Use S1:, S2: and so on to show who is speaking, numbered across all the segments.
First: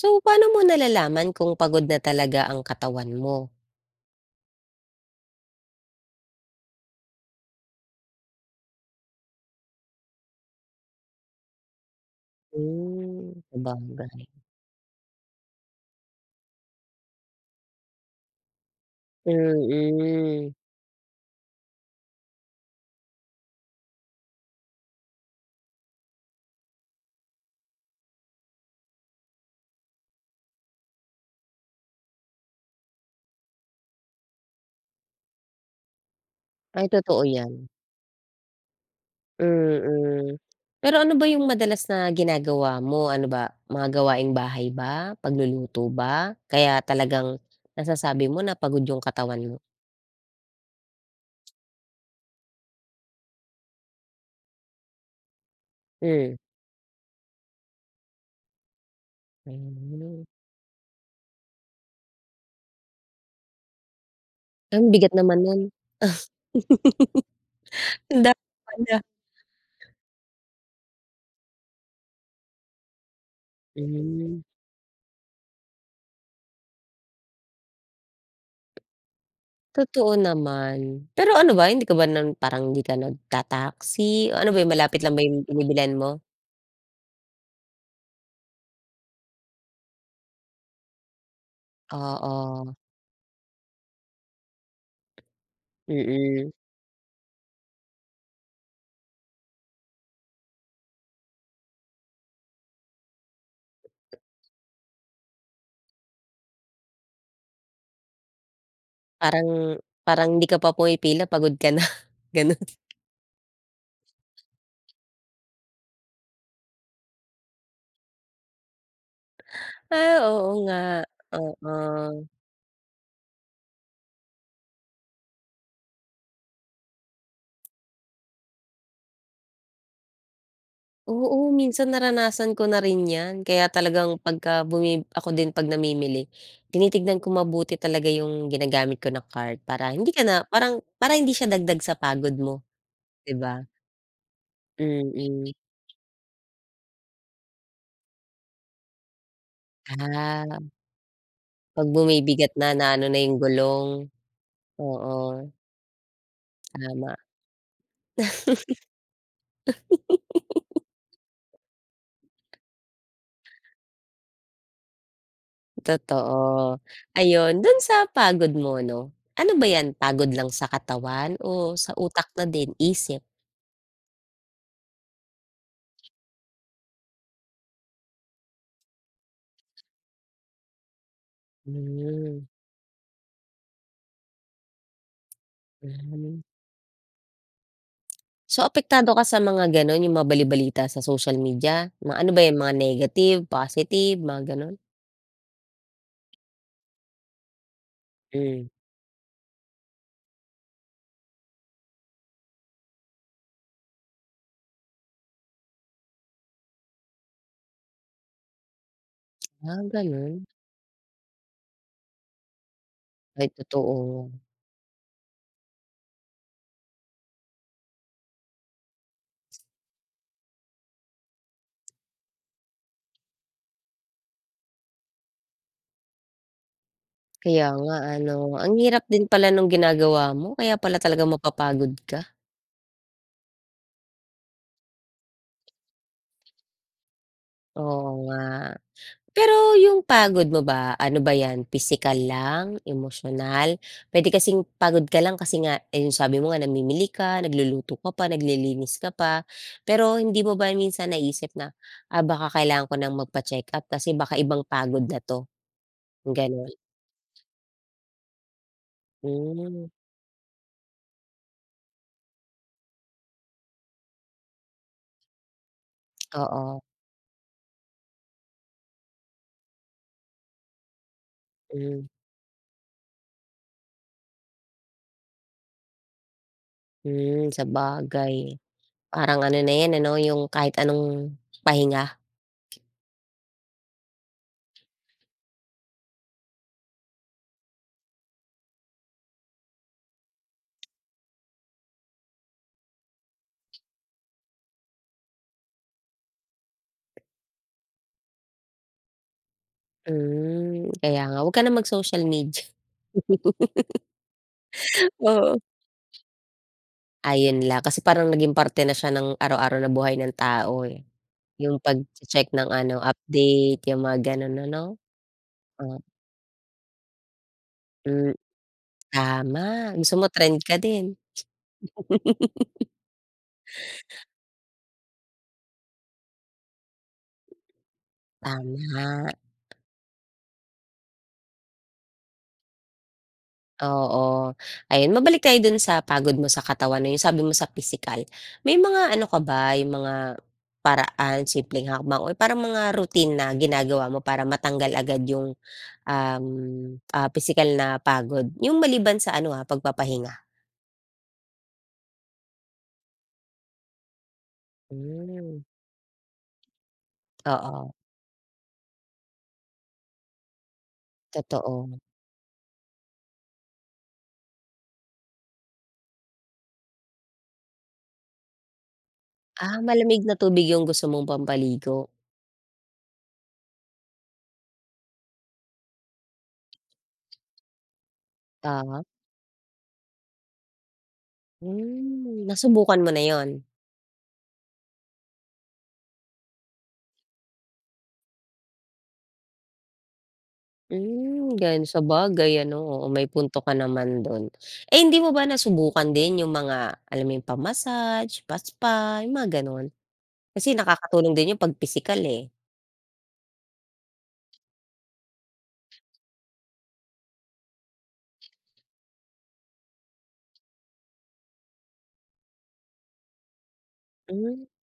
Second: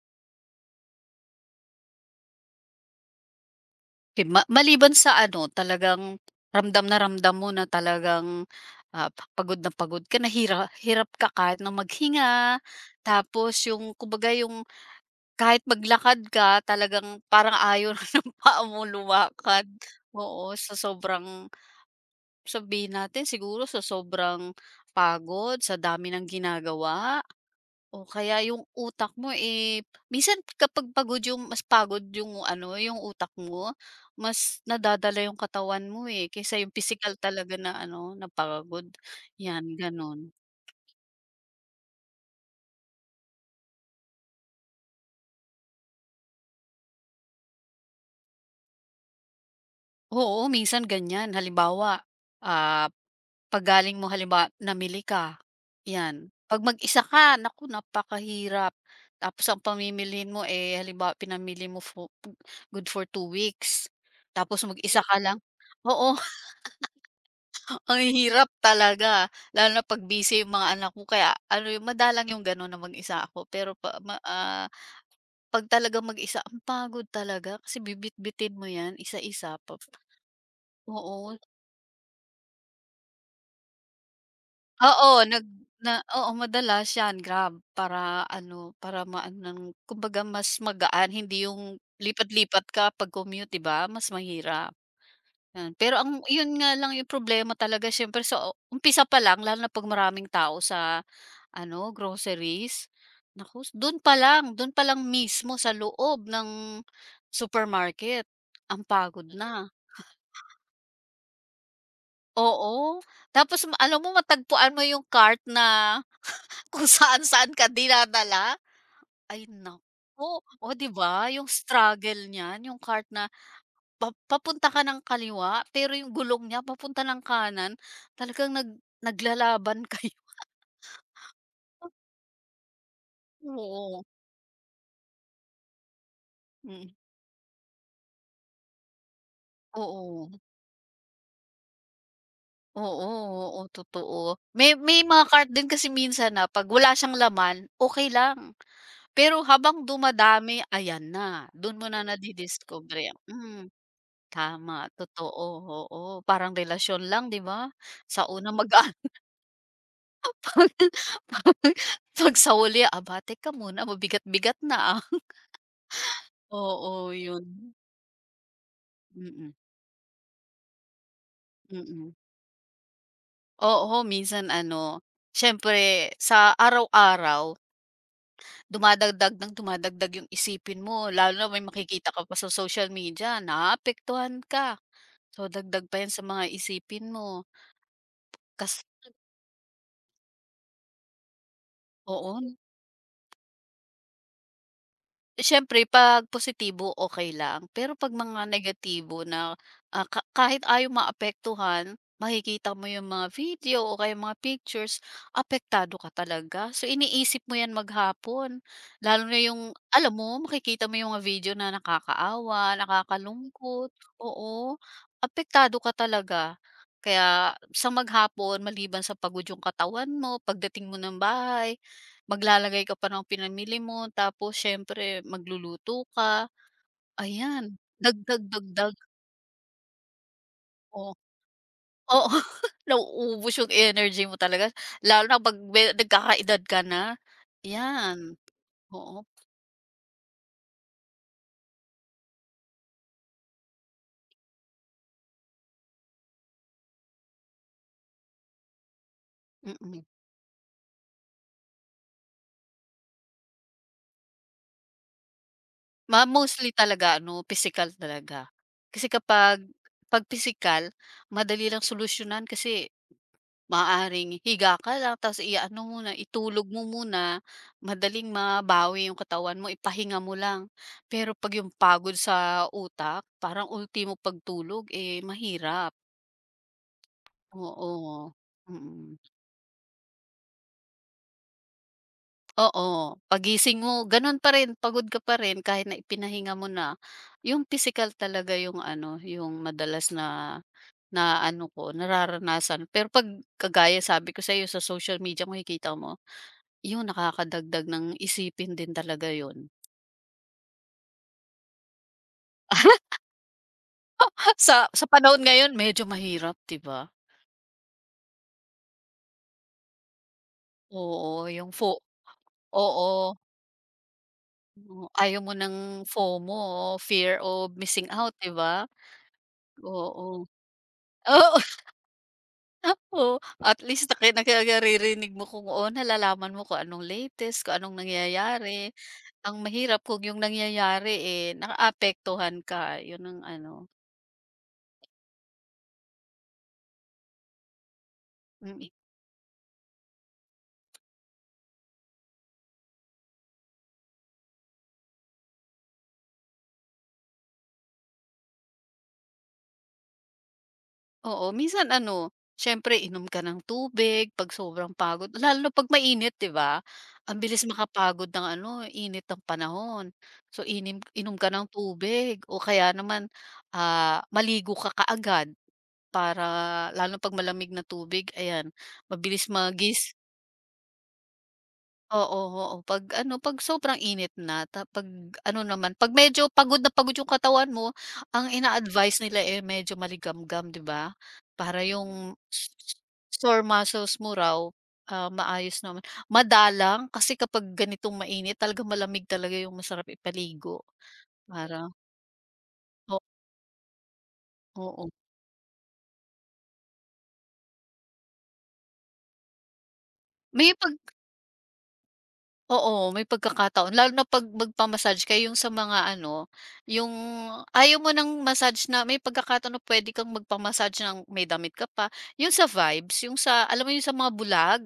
S1: So, paano mo nalalaman kung pagod na talaga ang katawan mo?
S2: Okay, maliban sa ano, talagang ramdam na ramdam mo na talagang, pagod na pagod ka na, hirap ka kahit na maghinga,
S1: Hmm,
S2: tapos yung
S1: sabagay.
S2: kumbaga yung kahit maglakad ka talagang parang ayaw na ng paa mo lumakad.
S1: Mm.
S2: Oo, sa sobrang sabihin natin siguro sa sobrang pagod, sa dami ng ginagawa o kaya yung utak mo, eh, minsan kapag pagod yung mas pagod yung ano, yung utak mo, mas nadadala yung katawan mo, eh, kaysa yung
S1: Ay
S2: physical
S1: totoo 'yan,
S2: talaga na ano, na pagod, yan gano'n.
S1: mm. Pero ano ba yung madalas na ginagawa mo? Ano ba, mga gawaing bahay ba, pagluluto ba, kaya talagang nasasabi mo na pagod yung katawan mo?
S2: Oo, minsan ganyan. Halimbawa, ah, 'pag galing mo halimbawa namili ka, 'yan.
S1: Hmm,
S2: 'Pag mag-isa ka, naku napakahirap. Tapos ang
S1: hmm.
S2: pamimilhin mo, eh, halimbawa pinamili mo good for 2 weeks, tapos
S1: Ang
S2: mag-isa
S1: bigat
S2: ka lang,
S1: naman nun.
S2: oo. Ang
S1: Ang dami
S2: hirap
S1: pala.
S2: talaga. Lalo na 'pag busy yung mga anak mo kaya ano yung madalang yung gano'n na mag-isa ako. Pero pa ma
S1: Hmm.
S2: ah, 'Pag talagang mag-isa, ang pagod talaga kasi bibitbitin mo 'yan isa-isa pa,
S1: Totoo naman.
S2: oo.
S1: Pero ano ba, hindi ka ba nun parang hindi ka nagta-taxi? Ano ba yun, malapit lang
S2: Oo,
S1: ba
S2: nag
S1: yung binibilhan
S2: na
S1: mo?
S2: Oo, madalas 'yan, Grab. Para ano, para maano ng kumbaga mas magaan, hindi yung lipat-lipat
S1: Oo,
S2: ka pag commute, 'di ba? Mas mahirap, 'yan. Pero
S1: mm.
S2: yun nga lang yung problema talaga siyempre sa umpisa pa lang, lalo na 'pag maraming tao sa ano, groceries. Naku, dun pa lang mismo sa loob ng supermarket, ang pagod na.
S1: Parang parang hindi ka pa pumipila pagod ka na, ganun.
S2: Oo, tapos alam mo matagpuan mo yung cart na kung saan-saan ka dinadala. Ay
S1: Ah,
S2: naku,
S1: oo
S2: o 'di
S1: nga,
S2: ba yung struggle
S1: oo.
S2: niyan, yung cart na papunta ka ng kaliwa, pero yung gulong niya papunta ng kanan, talagang naglalaban kayo.
S1: Oo, minsan naranasan ko na rin 'yan. Kaya
S2: Oo,
S1: talagang pagka ako din 'pag namimili,
S2: mm.
S1: tinitignan ko mabuti talaga yung ginagamit ko na card para hindi ka
S2: Oo,
S1: na parang para hindi siya dagdag sa pagod mo,
S2: oo,
S1: 'di ba?
S2: oo, totoo. May mga cart
S1: Mm.
S2: din kasi minsan na 'pag wala siyang laman, okay lang. Pero habang
S1: Ah.
S2: dumadami, ayan na, dun
S1: 'Pag
S2: mo na
S1: bumibigat na, na ano
S2: nadidiskobre,
S1: na yung
S2: mm.
S1: gulong.
S2: Tama,
S1: Oo,
S2: totoo, oo. Parang relasyon
S1: tama.
S2: lang, 'di ba? Sa una magaan, pag pag pag sa huli, aba teka muna mabigat-bigat na, ah.
S1: Totoo.
S2: Oo,
S1: Ayun,
S2: yun.
S1: dun sa pagod mo 'no,
S2: Mm,
S1: ano ba 'yan, pagod lang sa katawan o sa
S2: mm.
S1: utak na din, isip?
S2: Oo, minsan ano, siyempre sa araw-araw dumadagdag ng dumadagdag yung isipin mo, lalo na may makikita ka pa
S1: Hmm,
S2: sa social media, naaapektuhan ka. So dagdag pa yan sa
S1: hmm.
S2: mga isipin mo,
S1: So,
S2: kas
S1: apektado ka sa mga gano'n, yung mga bali-balita sa social media? Mga ano
S2: oo.
S1: ba 'yan, mga negative, positive, mga gano'n?
S2: Siyempre 'pag positibo, okay lang. Pero 'pag mga
S1: Hmm,
S2: negatibo na, kahit ayaw maapektuhan, makikita mo yung mga video o kaya mga pictures, apektado ka talaga. So, iniisip mo yan maghapon. Lalo na yung
S1: ah,
S2: alam
S1: gano'n.
S2: mo, makikita mo yung mga video na nakakaawa,
S1: Ay,
S2: nakakalungkot,
S1: totoo.
S2: oo, apektado ka talaga. Kaya sa maghapon, maliban sa pagod yung katawan mo, pagdating mo ng bahay, maglalagay ka pa ng pinamili mo tapos siyempre magluluto ka, ayan,
S1: Kaya nga
S2: dagdag,
S1: ano, ang
S2: dagdag,
S1: hirap din pala nung ginagawa mo, kaya pala
S2: oh.
S1: talagang mapapagod ka.
S2: Oo, nauubos yung energy mo talaga lalo na 'pag me nagkakaedad ka na,
S1: Oo
S2: 'yan,
S1: nga.
S2: oo,
S1: Pero yung pagod mo ba, ano ba yan, pisikal lang, emosyonal? Pwede kasing pagod ka lang kasi nga, eh, yung sabi mo nga namimili ka, nagluluto ka pa, naglilinis ka pa.
S2: mm.
S1: Pero hindi mo ba minsan naisip na, "Ah, baka kailangan ko ng magpa-check-up kasi baka ibang pagod na 'to,"
S2: Mostly
S1: gano'n?
S2: talaga ano physical talaga. Kasi kapag
S1: Hmm,
S2: 'Pag physical madali lang solusyonan kasi maaring higa ka lang tapos i-ano mo na, itulog
S1: oo,
S2: mo muna, madaling mabawi yung katawan mo, ipahinga mo lang. Pero 'pag yung
S1: hmm,
S2: pagod sa utak, parang ultimo pagtulog, eh, mahirap.
S1: hmm,
S2: Oo,
S1: bagay.
S2: mm.
S1: Parang ano na yan ano, yung kahit anong pahinga.
S2: Oo, pagising mo gano'n pa rin, pagod ka pa rin kahit na ipinahinga mo na. Yung physical talaga yung ano, yung madalas na na ano ko, nararanasan. Pero 'pag kagaya sabi ko sa sa'yo sa social media makikita mo yun, nakakadagdag ng isipin din talaga yun.
S1: Hmm, kaya nga, 'wag ka na mag-social media.
S2: Sa panahon
S1: Oo.
S2: ngayon medyo mahirap, 'di ba?
S1: Ayun lang, kasi parang naging parte na siya ng araw-araw na buhay ng tao, eh,
S2: Oo, yung
S1: yung
S2: fo
S1: pagche-check ng ano,
S2: oo,
S1: update, yung mga gano'n ano?
S2: oo, ayaw mo
S1: Oh,
S2: ng FOMO, fear of missing out,
S1: hmm,
S2: 'di ba?
S1: tama, gusto mo
S2: Oo.
S1: trend ka din?
S2: Oo, oo, at least naki naka mo kung oo, nalalaman mo kung anong latest, kung anong nangyayari.
S1: Tama,
S2: Ang mahirap kung yung nangyayari, eh, naaapektuhan ka, yun ang ano,
S1: oo. Ayun, mabalik tayo dun sa pagod mo sa katawan, 'no, yung sabi mo sa pisikal. May
S2: mm.
S1: mga ano ka ba, yung mga paraan, simpleng hakbang o parang mga routine na ginagawa mo para matanggal agad yung, um, pisikal na pagod? Yung maliban sa ano, pagpapahinga.
S2: Oo, minsan ano, siyempre inom ka ng tubig 'pag sobrang pagod lalo
S1: Hmm,
S2: na 'pag mainit, 'di ba? Ang bilis
S1: oo.
S2: makapagod ng ano, init ng panahon. So inom ka ng
S1: Totoo.
S2: tubig o kaya naman, maligo ka kaagad para lalo 'pag malamig na tubig, ayan, mabilis
S1: Ah, malamig na tubig yung gusto mong pampaligo?
S2: oo, oo. 'Pag ano, 'pag sobrang init na ta 'pag ano naman, 'pag medyo pagod na pagod yung katawan mo, ang
S1: Tama?
S2: ina-advice nila, eh, medyo maligamgam, 'di ba? Para yung
S1: Hmm,
S2: s s
S1: nasubukan mo na yun?
S2: sore muscles mo raw, ah, maayos naman. Madalang kasi kapag ganitong mainit talagang malamig talaga yung masarap ipaligo,
S1: Hmm, ganun.
S2: para,
S1: Sabagay ano, oo,
S2: oo,
S1: may punto ka naman dun. Eh,
S2: oo.
S1: hindi mo ba nasubukan din yung mga alam mo yung pa-massage, pa-spa, yung mga ganun?
S2: May
S1: Kasi
S2: pag
S1: nakakatulong din yung 'pag pisikal, eh.
S2: Oo, may pagkakataon lalo na 'pag magpa-massage kayo yung sa mga ano, yung ayaw mo ng massage, na may pagkakataon na puwede kang magpamassage ng may damit ka pa, yung sa vibes, yung sa alam mo yung sa mga
S1: Hmm,
S2: bulag?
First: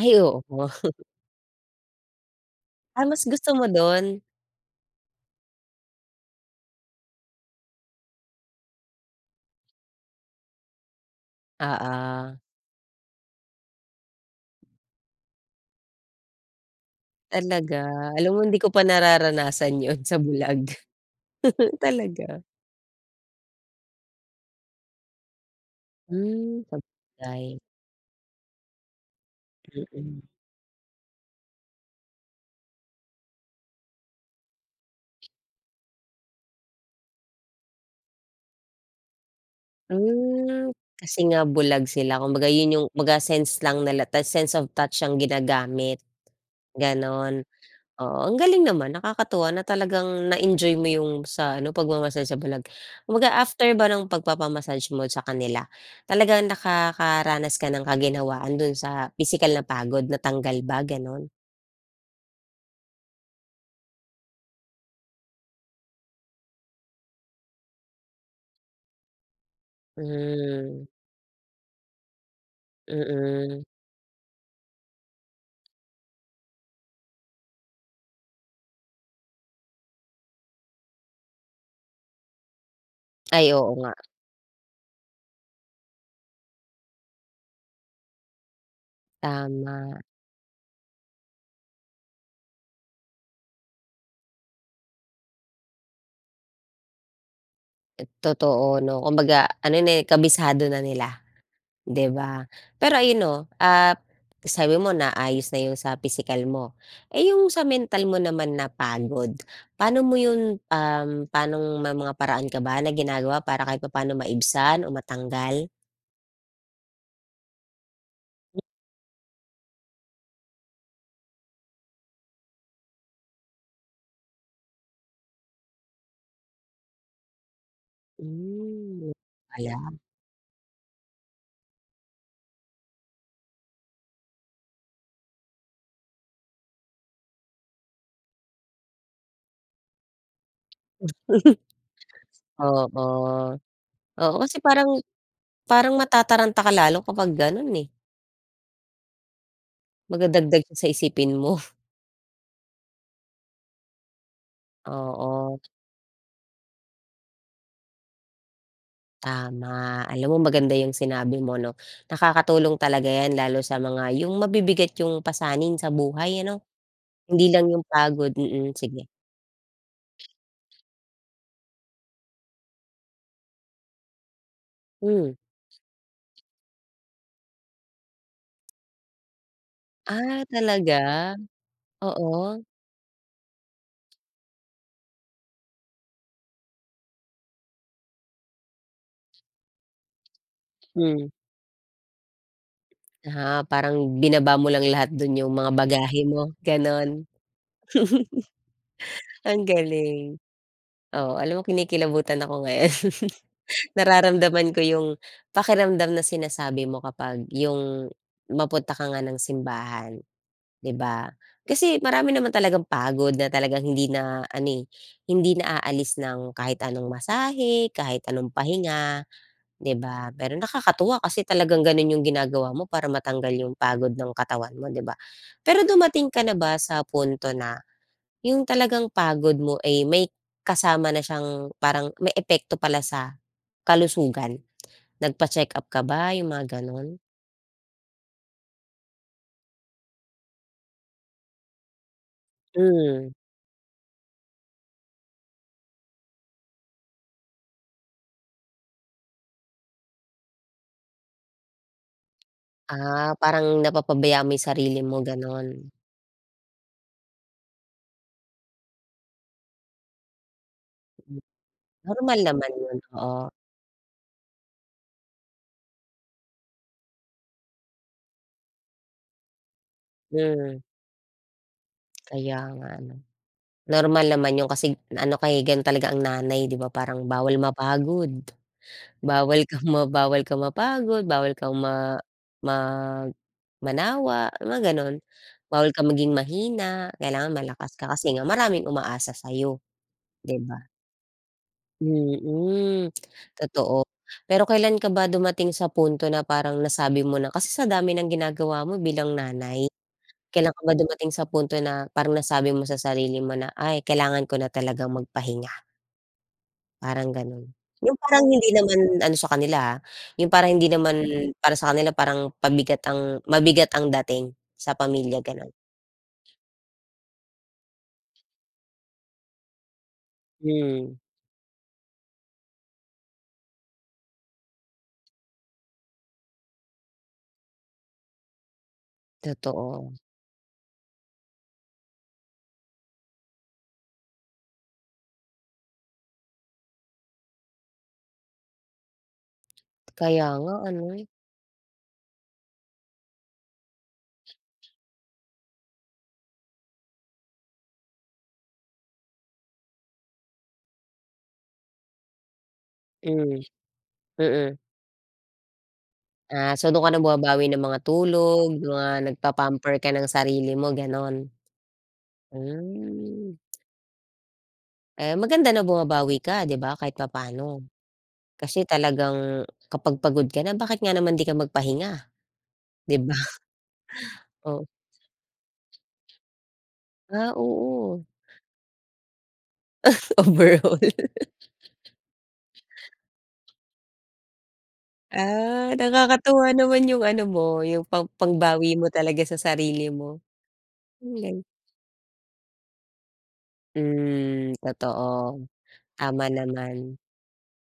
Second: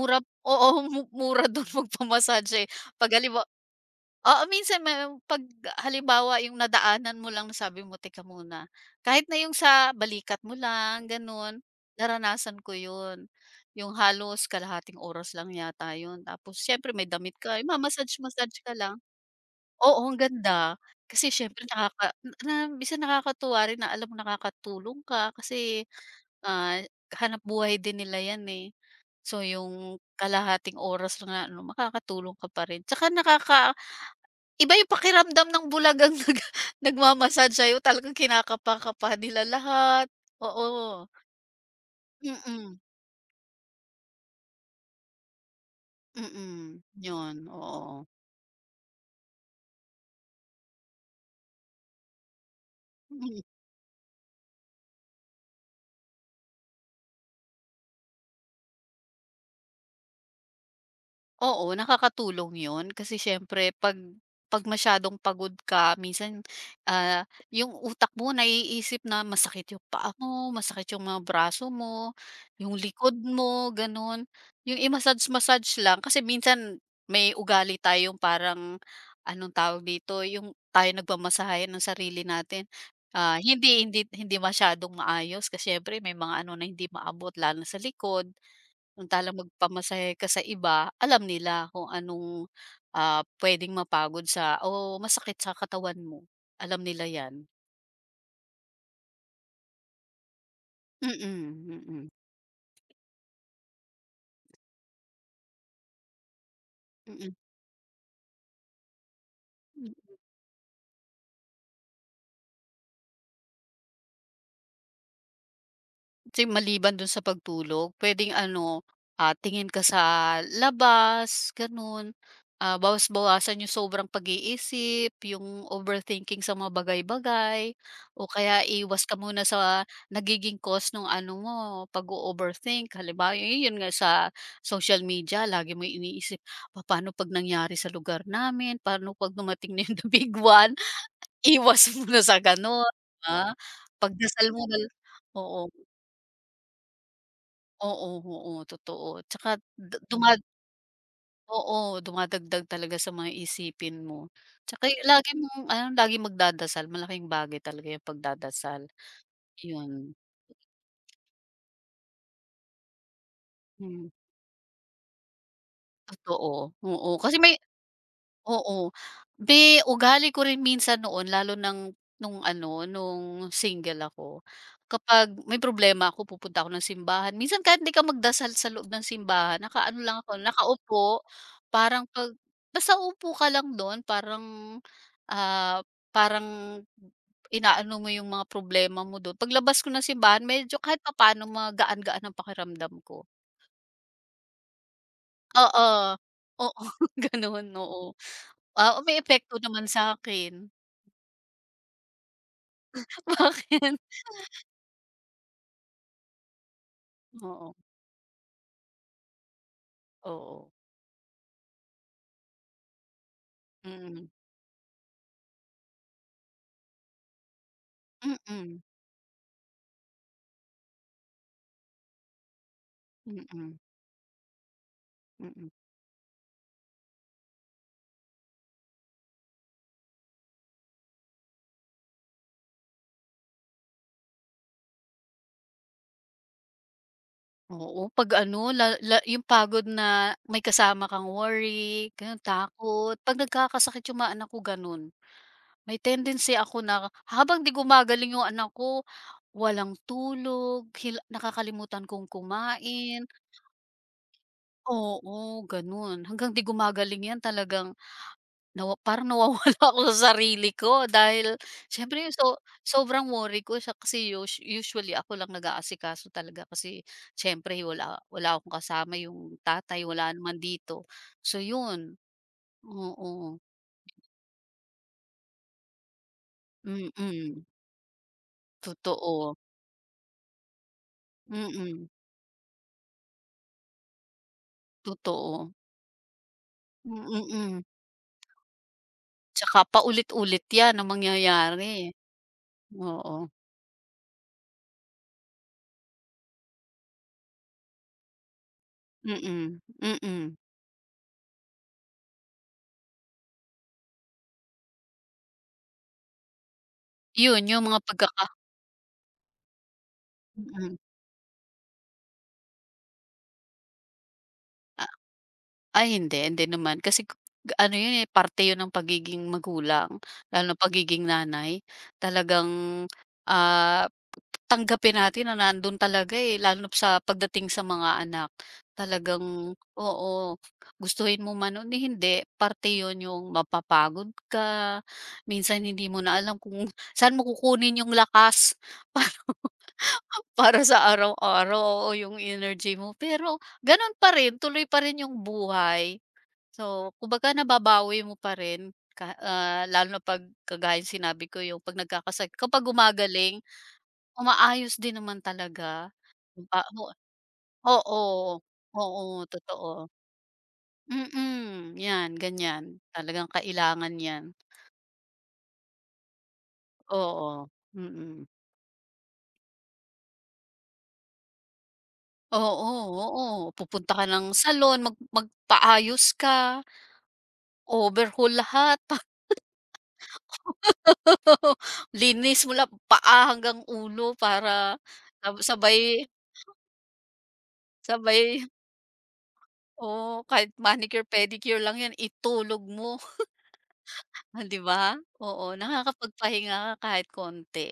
S1: ay oo.
S2: Oo, mura dun magpamasahe
S1: Ah,
S2: 'pag
S1: mas
S2: halimbawa,
S1: gusto mo dun?
S2: oo, minsan may 'pag halimbawa yung nadaanan mo lang sabi mo, "Teka muna." Kahit na yung sa balikat mo lang ganun,
S1: Oo,
S2: naranasan ko yun. Yung halos kalahating oras lang yata yun, tapos siyempre may damit ka, eh,
S1: talaga. Alam mo
S2: mamassage-massage
S1: hindi ko
S2: ka
S1: pa
S2: lang.
S1: nararanasan yun
S2: Oo,
S1: sa
S2: ang
S1: bulag.
S2: ganda. Kasi siyempre
S1: Talaga?
S2: na minsan nakakatuwa rin na alam mo nakakatulong ka kasi,
S1: Hmm,
S2: ah, hanap
S1: sabagay.
S2: buhay din nila 'yan, eh. So, yung
S1: Mm.
S2: kalahating oras lang na ano, makakatulong ka pa rin. Tsaka iba yung pakiramdam ng bulagang nagma-massage sa'yo, talagang kinakapa-kapa nila lahat.
S1: Hmm,
S2: Oo,
S1: kasi nga bulag sila
S2: mm,
S1: kumbaga yun
S2: mm.
S1: yung kumbaga sense lang nila sense of touch ang ginagamit,
S2: Mm, mm,
S1: gano'n.
S2: 'yun, oo.
S1: Oo, ang galing naman nakakatuwa na talagang na-enjoy mo yung sa ano pagmamasahe sa bulag. Kumbaga
S2: Mm.
S1: after ba ng pagpapamassage mo sa kanila, talagang nakakaranas ka ng kaginhawaan dun sa pisikal na pagod, natanggal ba gano'n?
S2: Oo, nakakatulong 'yun kasi siyempre 'pag masyadong pagod ka minsan, ah, yung utak mo naiisip na masakit yung paa mo,
S1: Hmm,
S2: masakit yung mga braso mo, yung likod
S1: mm.
S2: mo, gano'n. Yung i-massage-massage lang kasi minsan may ugali tayong parang, anong tawag dito, yung tayo nagmamasahe ng sarili natin. Ah,
S1: Ay oo
S2: hindi
S1: nga,
S2: hindi hindi masyadong maayos kasi siyempre may mga ano na hindi maabot lalo na sa likod. Samantalang
S1: tama,
S2: magpamasahe ka sa iba, alam nila kung anong, ah, puwedeng mapagod sa o masakit sa katawan mo. Alam nila 'yan.
S1: totoo 'no kumbaga ano na, eh, kabisado na
S2: Mm,
S1: nila.
S2: mm,
S1: 'Di
S2: mm.
S1: ba? Pero ayun 'no, ah, sabi mo naayos na yung sa pisikal mo. Eh,
S2: Mm.
S1: yung sa mental mo naman na pagod, paanong may mga paraan ka ba na ginagawa para kahit papaano maibsan o matanggal?
S2: Kasi maliban dun sa pagtulog puwedeng ano, ah, tingin ka sa labas gano'n, ah, bawas-bawasan yung sobrang pag-iisip, yung overthinking sa mga bagay-bagay o kaya
S1: Hmm,
S2: iwas
S1: yun
S2: ka muna sa
S1: pala.
S2: nagiging cause ng ano mo pag overthink. Halimbawa, yun nga sa social media lagi mo iniisip, "Pa- paano 'pag nangyari sa lugar namin? Paano 'pag dumating na yung the big one?" Iwas muna sa gano'n, 'di.
S1: Oo, oo
S2: Pagdasal
S1: kasi
S2: mo na,
S1: parang
S2: oo.
S1: parang matataranta ka lalo kapag gano'n, eh,
S2: Oo, oo, totoo. Tsaka du duma
S1: madadagdag siya sa isipin mo.
S2: oo, dumadagdag talaga sa mga isipin mo. Tsaka lagi
S1: Oo.
S2: mong ano, laging magdadasal malaking bagay talaga yung pagdadasal,
S1: Tama.
S2: yun.
S1: Alam mo maganda yung sinabi mo 'no, nakakatulong talaga 'yan lalo sa mga
S2: Hmm.
S1: yung mabibigat yung pasanin sa buhay ano,
S2: Totoo, oo. Kasi
S1: hindi
S2: may,
S1: lang yung pagod, mm, mm,
S2: oo.
S1: sige.
S2: Ugali ko rin minsan noon lalo ng nung ano, nung single ako.
S1: Hmm,
S2: Kapag may problema ako pupunta ako ng simbahan. Minsan kahit hindi ka magdasal sa loob ng simbahan, nakaano lang ako,
S1: ah, talaga?
S2: nakaupo. Parang 'pag
S1: Oo,
S2: basta upo ka lang do'n parang, ah, parang inaano mo yung mga problema mo doon. Paglabas ko ng simbahan medyo kahit
S1: hmm.
S2: papaano magaan-gaan ang pakiramdam ko.
S1: Ah, parang binaba mo lang lahat dun yung mga
S2: Oo,
S1: bagahe mo,
S2: oo,
S1: gano'n?
S2: gano'n, oo. Ah, may epekto
S1: Ang
S2: naman sa
S1: galing.
S2: akin.
S1: Oo, alam mo kinikilabutan ako ngayon.
S2: Bakit?
S1: Nararamdaman ko yung pakiramdam na sinasabi mo kapag
S2: Oo,
S1: yung mapunta ka nga ng simbahan.
S2: oo,
S1: 'Di ba? Kasi marami naman talagang pagod na talagang hindi
S2: mm,
S1: na ano, eh, hindi naaalis ng kahit anong masahe, kahit anong
S2: mm,
S1: pahinga, 'di ba? Pero nakakatuwa kasi talagang gano'n yung ginagawa mo para matanggal yung
S2: mm,
S1: pagod ng katawan mo, 'di ba?
S2: mm.
S1: Pero dumating ka na ba sa punto na yung talagang pagod mo, ay may kasama na siyang parang may epekto pala sa kalusugan? Nagpa-check-up ka ba, yung mga gano'n?
S2: Oo, 'pag ano, la la yung pagod na may kasama kang worry, gano'n, takot.
S1: Hmm.
S2: 'Pag nagkakasakit yung mga anak ko gano'n. May tendency ako na habang 'di gumagaling yung anak ko, walang tulog, nakakalimutan kong kumain,
S1: Ah, parang napapabayaan mo yung sarili mo,
S2: oo,
S1: gano'n.
S2: gano'n. Hanggang 'di gumagaling 'yan talagang parang nawawala ako sa sarili ko dahil siyempre
S1: Normal
S2: so
S1: naman yun,
S2: sobrang
S1: oo.
S2: worry ko siya kasi usually ako lang nag-aasikaso talaga kasi siyempre wala wala akong kasama, yung tatay wala naman
S1: Hmm,
S2: dito. So yun,
S1: kaya nga ano.
S2: oo,
S1: Normal naman yun kasi ano kay ganun talaga ang nanay, 'di ba parang bawal
S2: mm,
S1: mapagod,
S2: totoo,
S1: bawal kang mapagod, bawal kang
S2: mm,
S1: ma mag manawa, mga gano'n.
S2: totoo,
S1: Bawal kang maging mahina, kailangan
S2: mm.
S1: malakas ka kasi nga maraming umaasa
S2: Tsaka
S1: sa'yo, 'di
S2: paulit-ulit
S1: ba?
S2: yan ang mangyayari,
S1: Mm,
S2: oo,
S1: totoo. Pero kailan ka ba dumating sa punto na parang nasabi mo na kasi sa dami ng ginagawa mo bilang
S2: mm,
S1: nanay?
S2: mm.
S1: Kailan ka ba dumating sa punto na parang nasabi mo sa sarili mo na, "Ay kailangan ko na talagang magpahinga," parang gano'n?
S2: Yun yung mga
S1: Yung parang hindi naman ano sa kanila, ah, yung parang hindi
S2: mm.
S1: naman para sa kanila parang pabigat ang mabigat ang dating sa pamilya gano'n.
S2: Ay hindi, hindi naman kasi ano yun, eh, parte yun ng pagiging magulang, lalo na
S1: Hmm,
S2: pagiging nanay. Talagang, ah, tanggapin natin na nandun talaga, eh, lalo na sa pagdating sa mga anak. Talagang
S1: totoo.
S2: oo, gustuhin mo man o ni hindi, parte yun yung mapapagod ka, minsan hindi mo na alam kung saan mo kukunin yung lakas
S1: Kaya
S2: para
S1: nga
S2: para sa
S1: ano, eh.
S2: araw-araw, o yung energy mo. Pero ganun pa rin, tuloy pa rin yung buhay. So, kumbaga nababawi mo pa rin ka, ah, lalo na 'pag kagaya ng sinabi ko yung 'pag nagkakasakit kapag
S1: Hmm,
S2: gumagaling,
S1: mm.
S2: umaayos din naman talaga.
S1: Ah,
S2: Ah,
S1: so dun
S2: ho
S1: ka na bumabawi ng mga
S2: oo,
S1: tulog, mga
S2: oo,
S1: nagpa-pamper
S2: totoo.
S1: ka ng sarili mo
S2: Mm,
S1: gano'n?
S2: mm, 'yan ganyan. Talagang
S1: Hmm,
S2: kailangan 'yan.
S1: eh, maganda na bumabawi ka 'di ba, kahit
S2: Oo,
S1: papaano.
S2: mm. Mm,
S1: Kasi talagang kapag pagod ka na bakit nga naman 'di ka magpahinga,
S2: oo,
S1: 'di ba?
S2: oo. Pupunta ka ng
S1: Oh,
S2: salon, magpaayos ka,
S1: ah, oo,
S2: overhaul lahat.
S1: overall.
S2: Linis mula paa hanggang ulo para sab
S1: Ah,
S2: sabay
S1: nakakatuwa naman yung ano mo, yung
S2: sabay,
S1: pangbawi mo talaga sa sarili mo.
S2: oo, kahit manicure,
S1: Ang galing.
S2: pedicure lang 'yan itulog mo, ah,
S1: Hmm,
S2: 'di ba? Oo,
S1: totoo. Tama
S2: nakakapagpahinga ka
S1: naman,
S2: kahit konti,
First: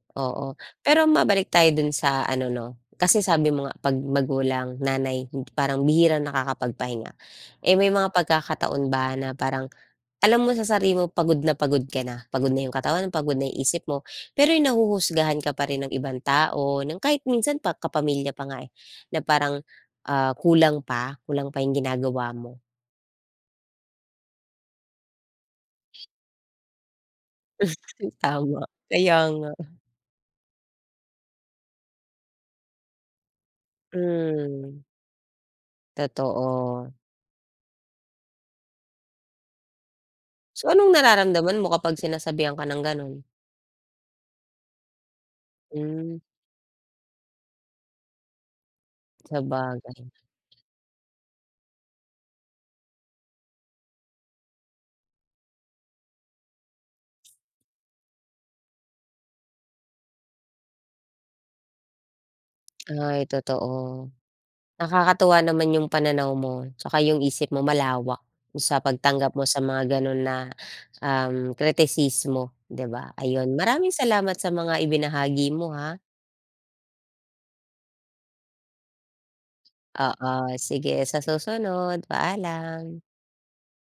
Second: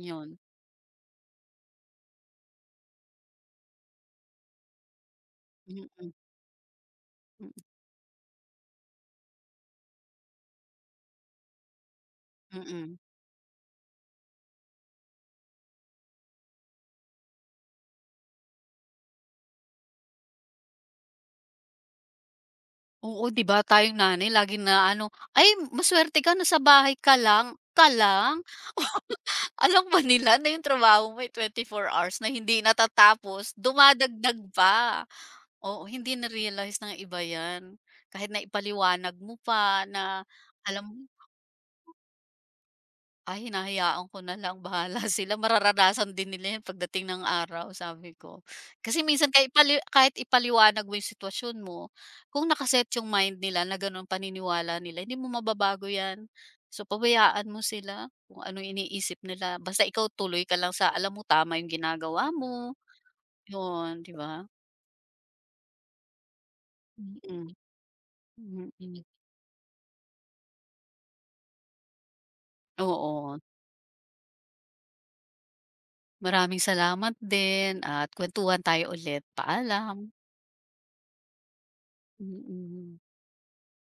S2: 'yun.
S1: oo. Pero mabalik tayo dun sa ano 'no, kasi sabi mo nga 'pag magulang, nanay, hindi- parang
S2: Mm,
S1: bihirang nakakapagpahinga.
S2: mm,
S1: Eh, may mga pagkakataon ba na parang alam mo sa sarili mo pagod na pagod ka na, pagod na yung
S2: mm.
S1: katawan mo, pagod na yung isip mo, pero yung nahuhusgahan ka pa rin ng ibang tao, ng kahit minsan pa kapamilya pa nga eh, na parang, kulang pa yung ginagawa mo.
S2: Oo, 'di ba tayong nanay lagi na ano? "Ay masuwerte ka nasa bahay ka lang, ka lang?"
S1: Tama, kaya nga.
S2: Alam ba nila na yung trabaho mo ay 4 hours na hindi natatapos, dumadagdag
S1: Hmm,
S2: pa. Oo, hindi na-realize
S1: totoo.
S2: ng iba 'yan, kahit na ipaliwanag mo pa na
S1: So,
S2: alam
S1: anong
S2: mo.
S1: nararamdaman mo kapag sinasabihan ka ng gano'n?
S2: Ay, hinahayaan ko na lang bahala sila, mararanasan
S1: Hmm,
S2: din nila 'yan pagdating ng araw sabi ko. Kasi minsan kahit
S1: sabagay.
S2: kahit ipaliwanag mo 'yung sitwasyon mo, kung nakaset 'yung mind nila na gano'n paniniwala nila, hindi mo mababago 'yan. So, pabayaan mo sila kung ano iniisip nila basta ikaw tuloy ka lang sa alam mo tama 'yung ginagawa mo,
S1: Ay,
S2: 'yun,
S1: totoo.
S2: 'di ba?
S1: Nakakatuwa naman yung pananaw mo, tsaka
S2: Mm,
S1: yung isip mo malawak
S2: mm.
S1: sa
S2: Mm.
S1: pagtanggap mo sa mga gano'n na, kritisismo, 'di ba?
S2: Oo,
S1: Ayun, maraming salamat sa mga ibinahagi mo, ha.
S2: maraming salamat din at kuwentuhan tayo ulit. Paalam,
S1: Oo, sige sa susunod,
S2: mm.
S1: paalam.
S2: Mm.